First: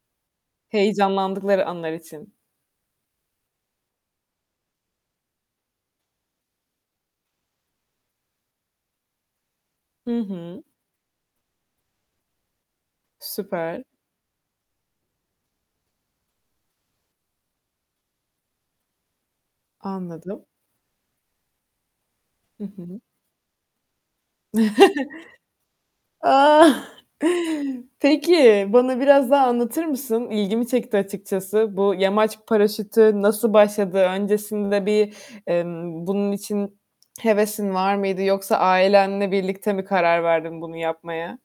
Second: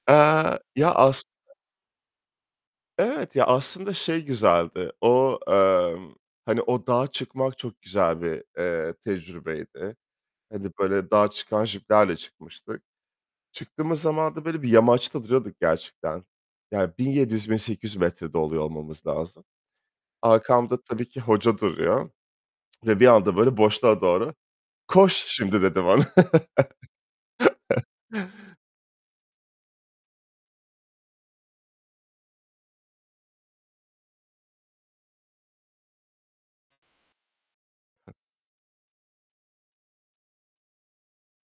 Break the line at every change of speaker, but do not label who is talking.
Eee, ya as
Heyecanlandıkları anlar için.
Evet ya, aslında şey güzeldi. O, eee, hani o dağa çıkmak çok güzel bir, eee, tecrübeydi.
Hı hı.
Hani böyle dağa çıkan jiplerle çıkmıştık.
Süper.
Çıktığımız zaman da böyle bir yamaçta duruyorduk gerçekten, ya 1.700-1.800 metrede oluyor olmamız lazım.
Anladım.
Arkamda tabii ki hoca duruyor
Hı
ve
hı.
bir anda böyle boşluğa doğru "Koş şimdi." dedi bana.
Ah. Peki, bana biraz daha anlatır mısın? İlgimi çekti açıkçası. Bu yamaç paraşütü nasıl başladı? Öncesinde bir, emm, bunun için hevesin var mıydı yoksa ailenle birlikte mi karar verdin bunu yapmaya?